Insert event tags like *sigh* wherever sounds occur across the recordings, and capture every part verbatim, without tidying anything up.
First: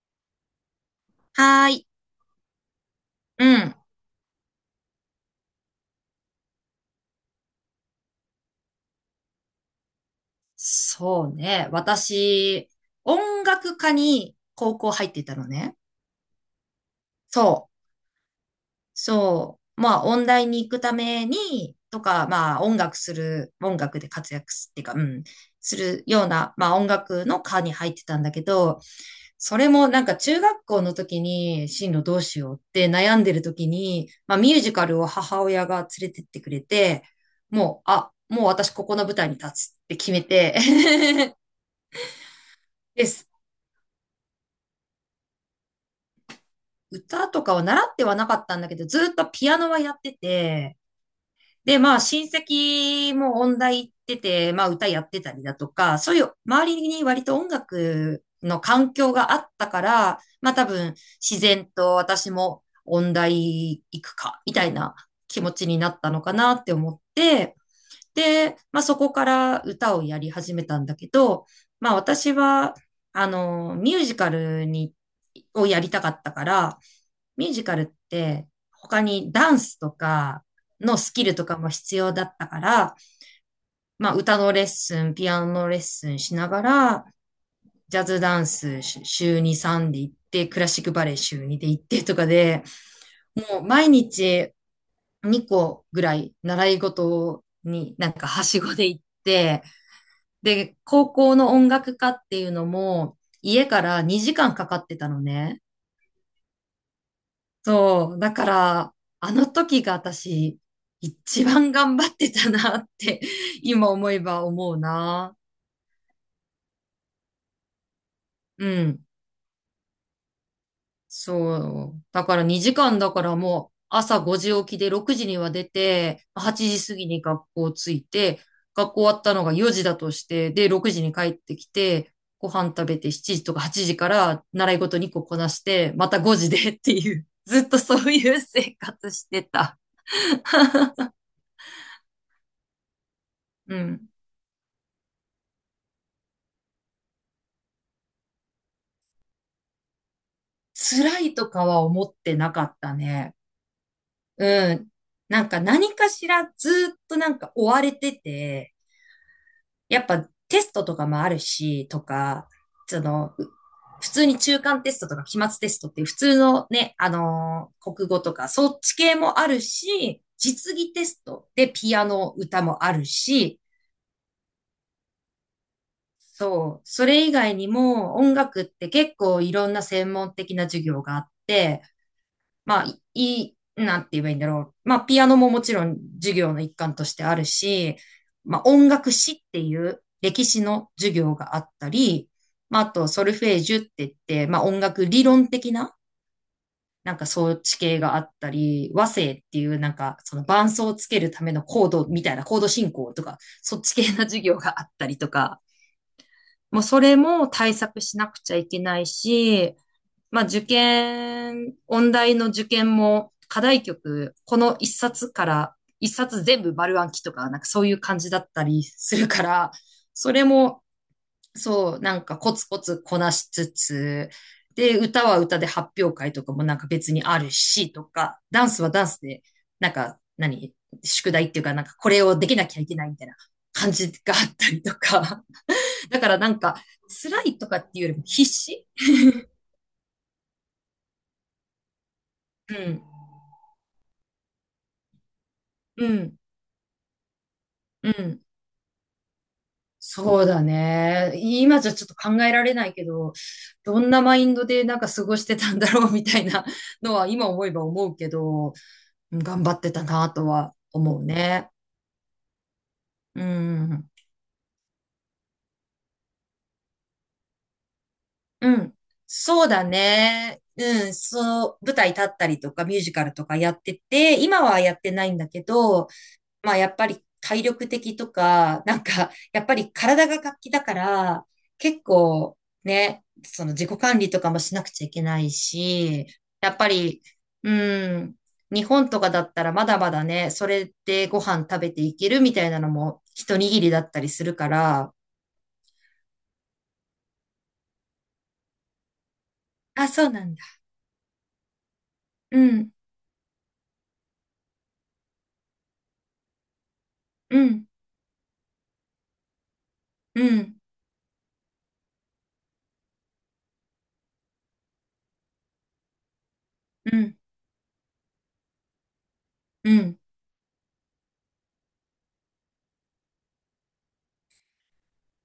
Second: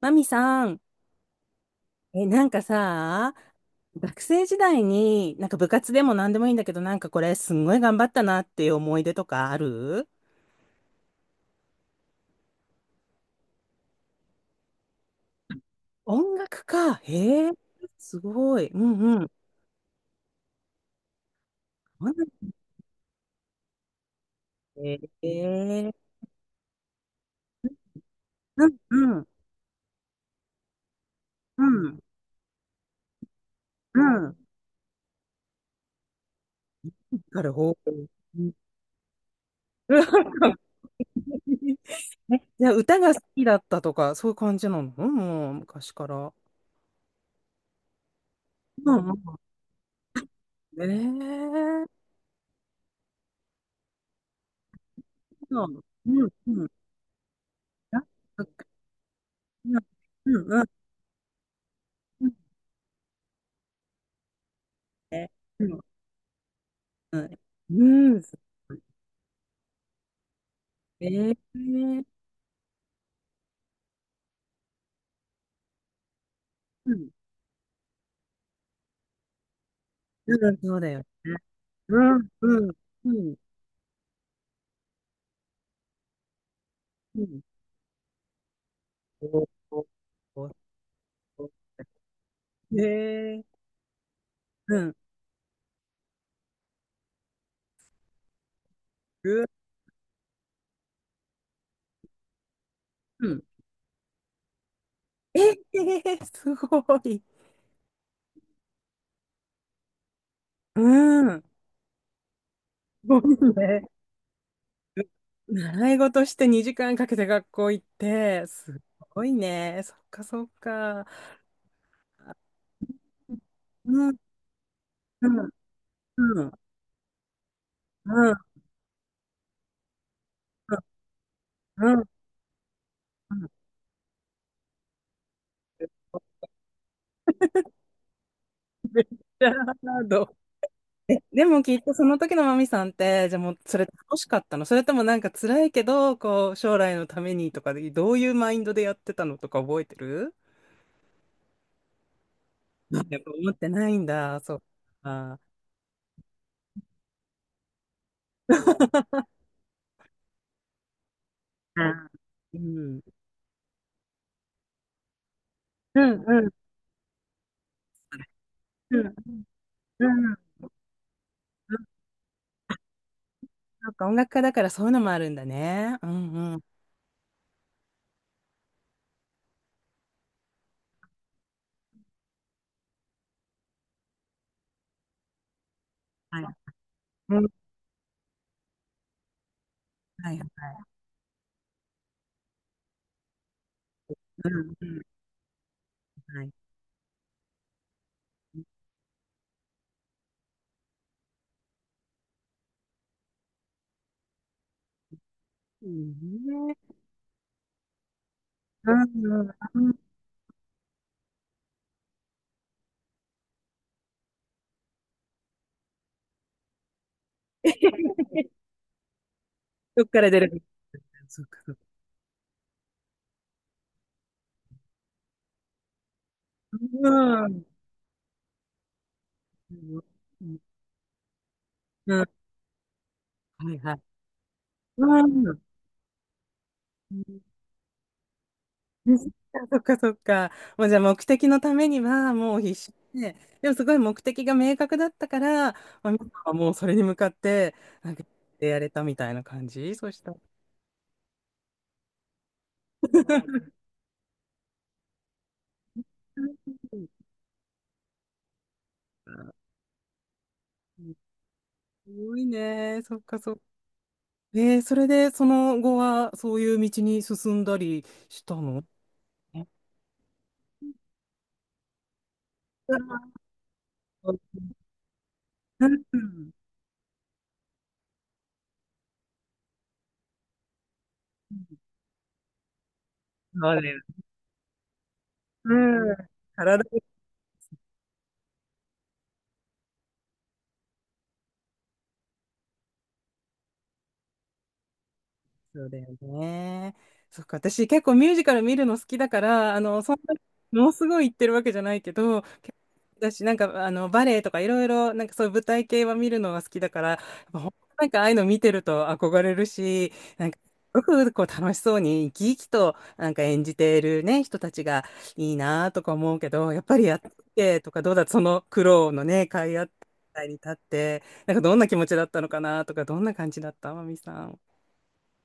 マミさん、はーい。え、なんかさ、うん。学生時代に、なんか部活でも何でもいいんだけど、なんかこれすんごい頑張ったなっていう思い出とかある？そうね。私、音楽科に高校入ってたのね。音楽か。そへえ、う。すごい。うんうん。そそう。まあ、音大に行くために、とうなんだか、ね。まあ、音楽する、音楽で活躍すっていうか、へうん、すえ、るような、まあ、音楽の科に入ってたんだけうんど、うん、それもなんか中学校の時うに進ん、路どうしようって悩んでる時うに、まん。あ、ミュージカルを母親が連れてってくれて、なるほもう、ど。あ、うもうん。 私ここの舞台に立つって決めて *laughs* *laughs* え、じゃあ歌でが好す。きだったとか、そういう感じなの？うん、もう昔から。歌とかは習ってはなかったんだけど、うずんっうとん。ピアノはやってて、えで、え、まあ親戚も音大行ってて、まあ歌やってたりだうとか、そういんうう周ん。りに割と音あ、楽そっのか。環境があったうんから、うまんあう多ん。分自然と私も音大行くか、みたいなね。気持うちにん。なったのかなって思っうん。て、うん。で、まあそこから歌をやり始めたんだえけえど、まあー。私は、あの、ミュージカルに、をやりたかったから、うん。ミュージカルって他にダンスとかうんそうだのよね。スキルとかも必う要だん、ったかうん、ら、うん、まあ歌のレッスン、ピアノのレッスンしながら、うん。ジャズダンスしお週ーに、おさんで行って、ークラシックバレエ週おにで行ってとかで、ーえもー。う毎日うん。にこぐらい習い事になんかはしごで行っう、て、で、高校の音楽科っていうのも、うん。家からにじかんかかってたのえね。ー、すごい。そう。だから、あの時が私、うん。一番頑張ってたなっすごて、いね。今思えば思うな。習い事してにじかんかけて学校行って、うすん。ごいね。そっかそっか。そう。だからにじかんだからもううん、朝ごじ起きでろくじうん、には出て、うん、うん、はちじ過ぎに学校着いて、学校終わったのがよじだとして、で、ろくじに帰ってきうん、て、ご飯食べてうしちじん。とかはちじから習い事にここなして、またごじで *laughs* っていう、ずっとそういう生活してじゃた。あ、どう。 *laughs* え、でもきっとその時のマミさんって、じゃあもううそれん。楽しかったの？それともなんか辛いけど、こう将来のためにとかで、どういうマインドでやってたのとか覚えてる？辛いとかは思ってなかったうん、やっぱね。思ってないんだ、そううん。か。なんか何かしらずっとなんか追われてて、やっぱテストとかもあるし、とあ、か、うん。その、う普通に中間テストとか期末テストっうていうん普うん通うんのね、あのー国語とかそっちうん系もあるうし、ん。実技テストでピアノ歌もあるし、なんか音楽家だからそういうのもあるんだね。うんうん。そう、それ以外にも音楽って結構いろんな専門的な授業があって、まあ、いい、なんて言えばいいんだろう。まあ、ピアノももちろん授はい。業の一環としてあうるん。し、まあ、音楽史っていうはいは歴史い。の授業があったり、まあ、あと、ソルフェージュって言って、うまあ、ん音う楽ん。理論的な、はい。なんか装置系があったり、和声っていう、なんか、その伴奏をつけるためのコードみたいな、コード進行とか、そっち系な授業があったりとか、いいね、うんね。もうそれも対策しなくちゃいけうないんし、うん。まあ、受験、音大の受験も課題曲、この一冊から一冊全部丸暗記とか、なんかそういう感じだったりするから、どっからそ出れるか。も、そうか。そうか。そう、なんかコツコツこなしつつ、で、歌は歌で発表会とかもなんかう別にあるんし、とか、ダンスはダンスで、うなんん。か、何、宿題っていうか、なんかこうれん。をできなきゃいけないみたいなはい感はい。じがあったりとか。うん。だからなんか、辛いとかっていうよりも必死。うん。そっか。 *laughs* そっかそっか。もうじゃあ目的のためにはもうう必死ん、で、でもすごい目的が明確だったから、うまあ、皆さんん、はもうそれに向かって、うなんかん。やれたみたいな感じ、そうしたら。そうだね。今じゃちょっと考えられないけど、どんなマインドでなんか過ごしてたんだろうみたういなん。のは今思えば思うけど、うん頑張ってたなとは思うね。すごいね。そっかうそっか。ん。えー、それでその後はそういう道に進んだりしたうの？ん。そうだね。うん。そう、舞台立ったりとかミュージカルとかやってて、今はやってないんだけど、まあやっぱり体力的とか、なんか *laughs* やっぱり体が活気だから、結構ね、その自己管理とかもしなくちゃいけないし、やっぱ体、り、うん、日本とかだったらまだまだね、それでご飯食べていけるみたいなのも一握りだったりするから、そうだよね。そっか、私結構ミュージカル見るの好きだから、あの、あ、そんそうなになんだ。ものすごい言ってるわけじゃないけど、う結ん、構だし、なんか、あの、バレエとかいろいろ、なんかそういう舞台系は見るのが好きだから、やっぱうほんとん、なんかああいうの見てると憧れるし、うなんか、すん、ごくこう楽しそうに生き生きとなんか演じているね、人たちがいいなとか思うけど、やっぱりやうってん、て、とかどうだ、その苦労のね、かいあったうん。舞台に立って、なんかどんな気持ちだったのかなとか、どんな感じだった、まみさん。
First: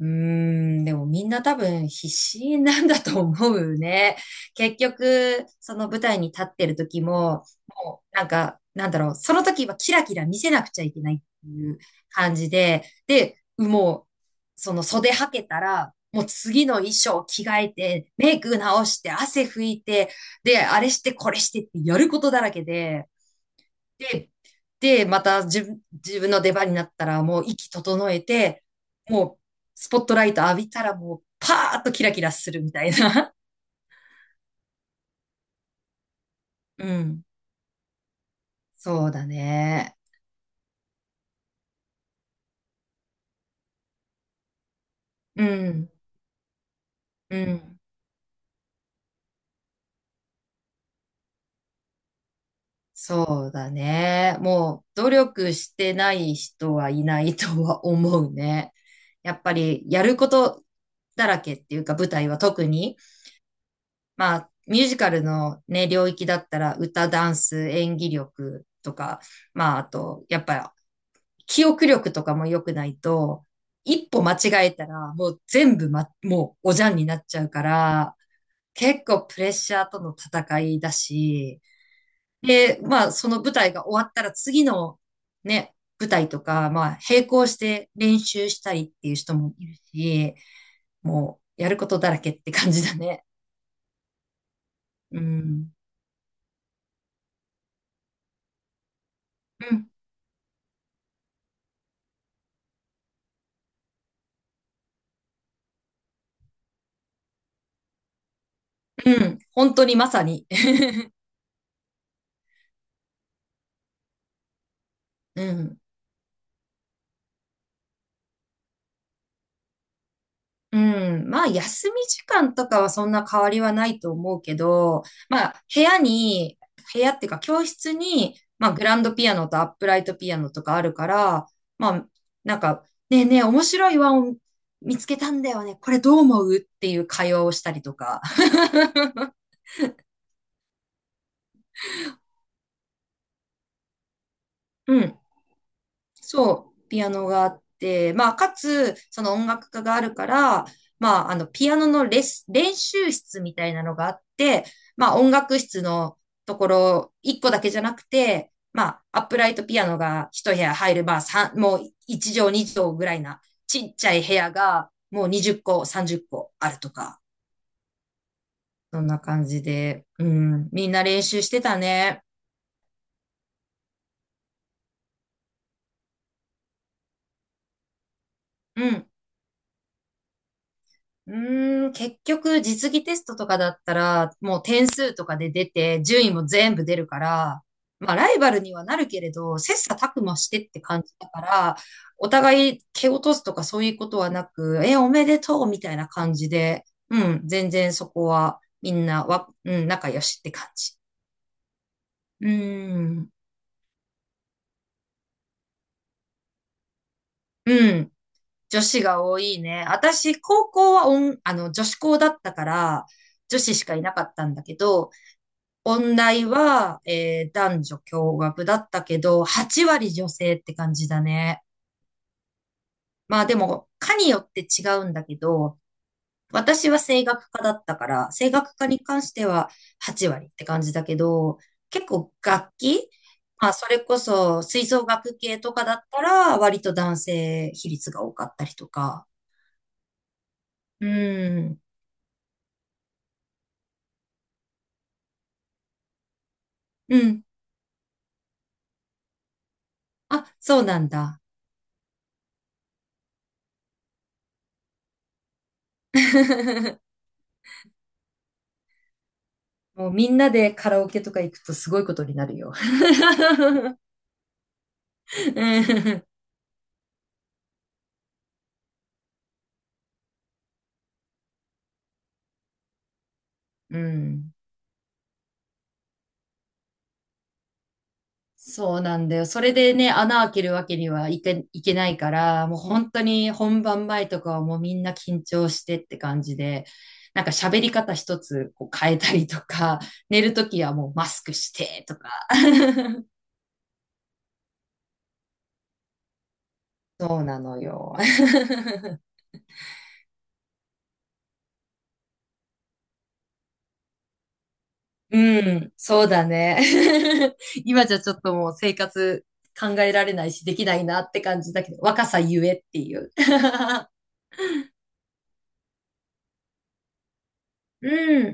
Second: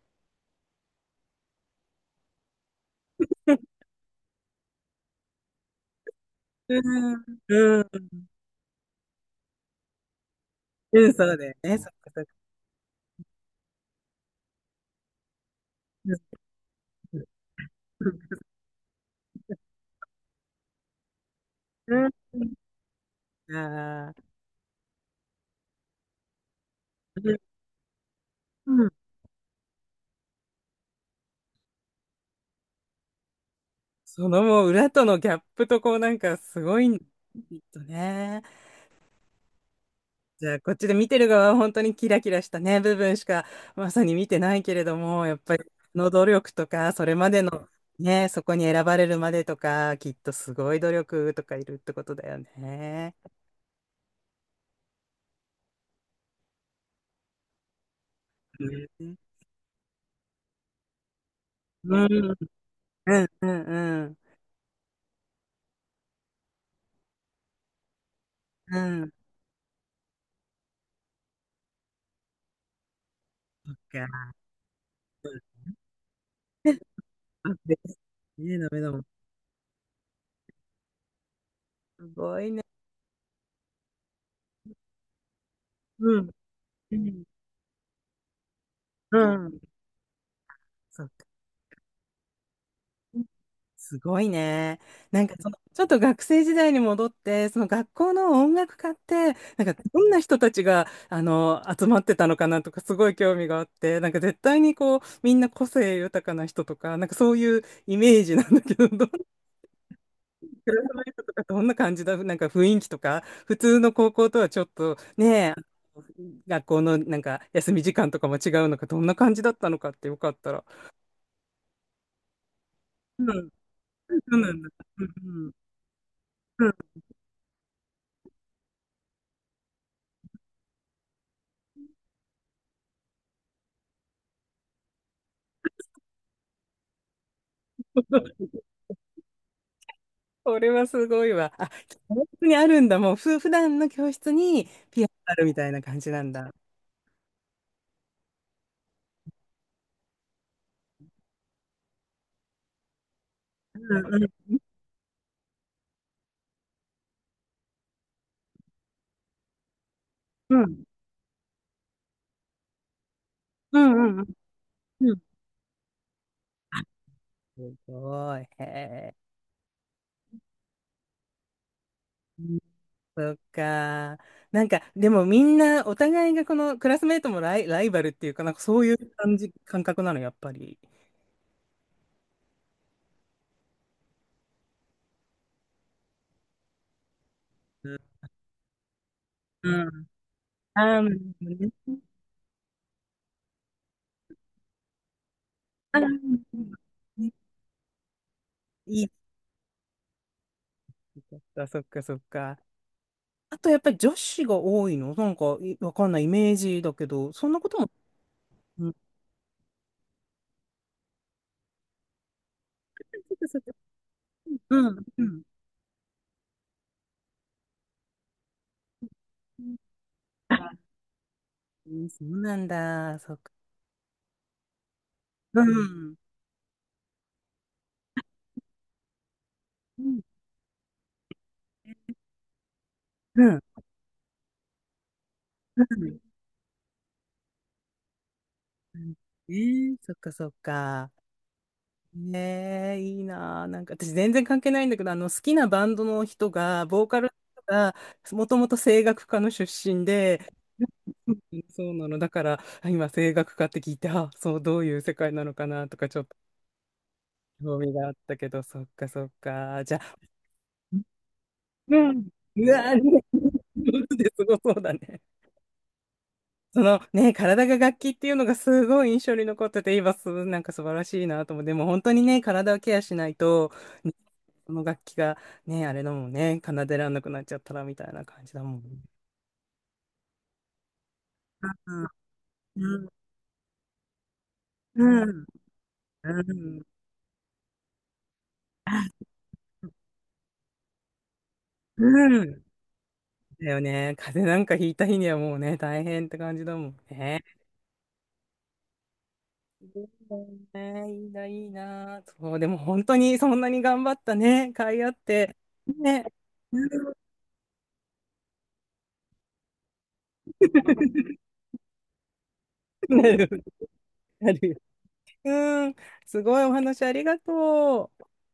うーん、でもみんな多分必死なんだと思うね。*laughs* 結局、その舞台に立ってる時うん、も、うなん、んか、なんだろう、その時はキラキラ見せなくちゃいけうなん、いっそうだてよいね。うそっかそっか。感じで、で、もう、その袖はけたら、もう次の衣装着替えて、うメイク直して、汗拭いて、で、あれしてこれしてってん、やることだらうけで、ん。あで、で、また自分、自分の出番になったらもうー、息整えて、うん。もうスポットライト浴びたらもうパーッとキラキラするみたいな。そのもう裏とのギャップとこうなんかすご *laughs* ういん、きん。っとね。そうだね。じゃあこっちで見てる側は本当にキラキラしたね、部分しかまさに見てないけれども、やっうぱりん。その努力とか、それまうでのん。ね、そこに選ばれるまでとか、きっとすごい努力とかいるってことだよね。そうだね。もう努力してない人はいないとは思うね。うん、やっぱりやることだらけっていうかう舞台ん、は特に。うん、うん、うん。まあ、ミュージカルのね、領域だったら歌、ダンス、演技力うとん。か、まあ、あと、やっぱ、り記憶力とかも良くないと、そっ一歩か。間違えたら、もう全部ま、もうおじゃんになっちゃうあ、かです。ら、ねえ、ダメだも結ん。構プレッシャーとの戦いだし、すごいね。で、まあ、その舞台が終わったら次のね、舞う台ん。とか、まうあ、ん。並行して練習したりっていうう人もん。いるし、そっか。もう、やることだらけって感じだね。すごいね。うなんかその、ん。ちょっと学生時代に戻って、その学校の音楽家って、なんうかんどんな人たちが、あの、集まってたのかなとか、すごい興味があって、なんか絶対にこう、みんな個性豊かな人とか、なんかそういうイメージなんだけど、どう？うん、本当にまさに。*laughs* クラスメイトとかどんな感じだ、なんか雰囲気とか、普通の高校とはちょっとうね、ん。学校のなんか休み時間とかも違うのか、どんな感じだったのかってよかったら。うん。まあ、休み時間とかはそんうな変ん、わりはないとそ思ううなけんだ。ど、うまんあ、部屋に、うん。うん。 部屋っていうか教室に、まあ、グランドピアノとアップライトピアノとかあるから、まあ、なんか、ねえねえ、面白い和音見つけたんだよね。これどう思うっていう会話をしたりとか。*laughs* これはすごいわ。あ、教室にあるんだ。もう、ふ、普段の教室に *laughs* うピアノん。あるみたいな感じなんだ。そう、ピアノがあって、まあ、かつ、その音楽家があるから、まあ、あの、ピアノのレス、練習室みたいうなのがあんうっん。て、まあ、音楽室のところ、いっこだけじゃなくて、まあ、アップライトピアノがひとう部屋ん入る、まあ、さんもういち畳に畳ぐらいな、うちっちゃんうんういん。部屋が、うん、もうにじゅっこ、さんじゅっこあるとか、すごい。へそんえ。な感じで、うん、みんな練習してたね。そっか。なんか、でもみんな、お互いがこのクラスメートもライ、ライバルっていうかなんかそうういん。う感じ、感覚なの、やっぱり。うーん、結局実技テストとかだったら、もう点数とかで出て、順位も全部出るから、うんまあライバルにはなるけれど、う切磋ん。琢磨してってああ、感なるじだかほら、どね。お互い蹴落とすとかそういうことはなく、え、おめでとうみたいな感じあで、うー、ん、全然そこはみいんい。なわ、うん、仲良しって感じ。そっか、そっか、そっうーか。ん、あと、やっぱり女子が多いのなんか、いわかんないイメージだけど、そんなこうとも。ん、女うん。子が多いね。私、高校はおんあの、女子校だったから、そっか女そっか。子しかいなかったんだけうん。ど、うん音大は、えー男女共学だったけど、うはち割女性って感じだね。ん、そうなんだ。そっまあか。でも、科によって違うんだけうど、ん。私は声楽科だったから、声楽科に関してはうん。はち割って感じだけど、結構楽器、うん。まあそれこそ吹奏楽系とかだったら、割と男性比率が多かったりとうん。か。えー、そっか、そっうか。ん、ねえ、いいなあ。なんか私全然関係ないんだけど、あの好きなバンドの人が、ボーうカルん。の人が、もともと声楽家の出身で、あ、そうなんうだ。ん、そうなの。だから、あ、今声楽家って聞いて、あ、そう、どういう世界なのかなとか、ちょっと *laughs* 興味があったけど、そっかそっか。じゃもうあ、みんなでカラオケとか行くとすうごいことん。になるうよ。わあ、*laughs* ね、本 *laughs* 当ですごそうだね。うんそのね、体が楽器っていうのがすごい印象に残ってて、今す、なんか素晴らしいなと思う。でも本当にね、体をケアしないと、うね、ん。その楽器がね、あれだもんね、奏でらんなくなっちゃったらみたいな感じだもんね。そうなんだよ。それでね、穴開けるわけにはいけ、いうけんないから、もううん本当に本番前とかはもうみんうな緊ん張してって感うじんで、なんか喋り方一つこう変えたりとか、寝るときはもうマスクしてとか。うん、 *laughs* だよね。風邪なんかひいた日にはもうね、大変って感じだもんそね。うなのよ。*laughs* いいね、いいな、いいな。そう、でも本当にそんなに頑張ったね、甲斐あって。うん、そね。うだね。*laughs* *laughs* 今じゃちょっともう生活考えられないし、できないなって感じだけど、若さゆえっていなう。るなるよ、うん、すごいお話ありが *laughs* うとう。ん。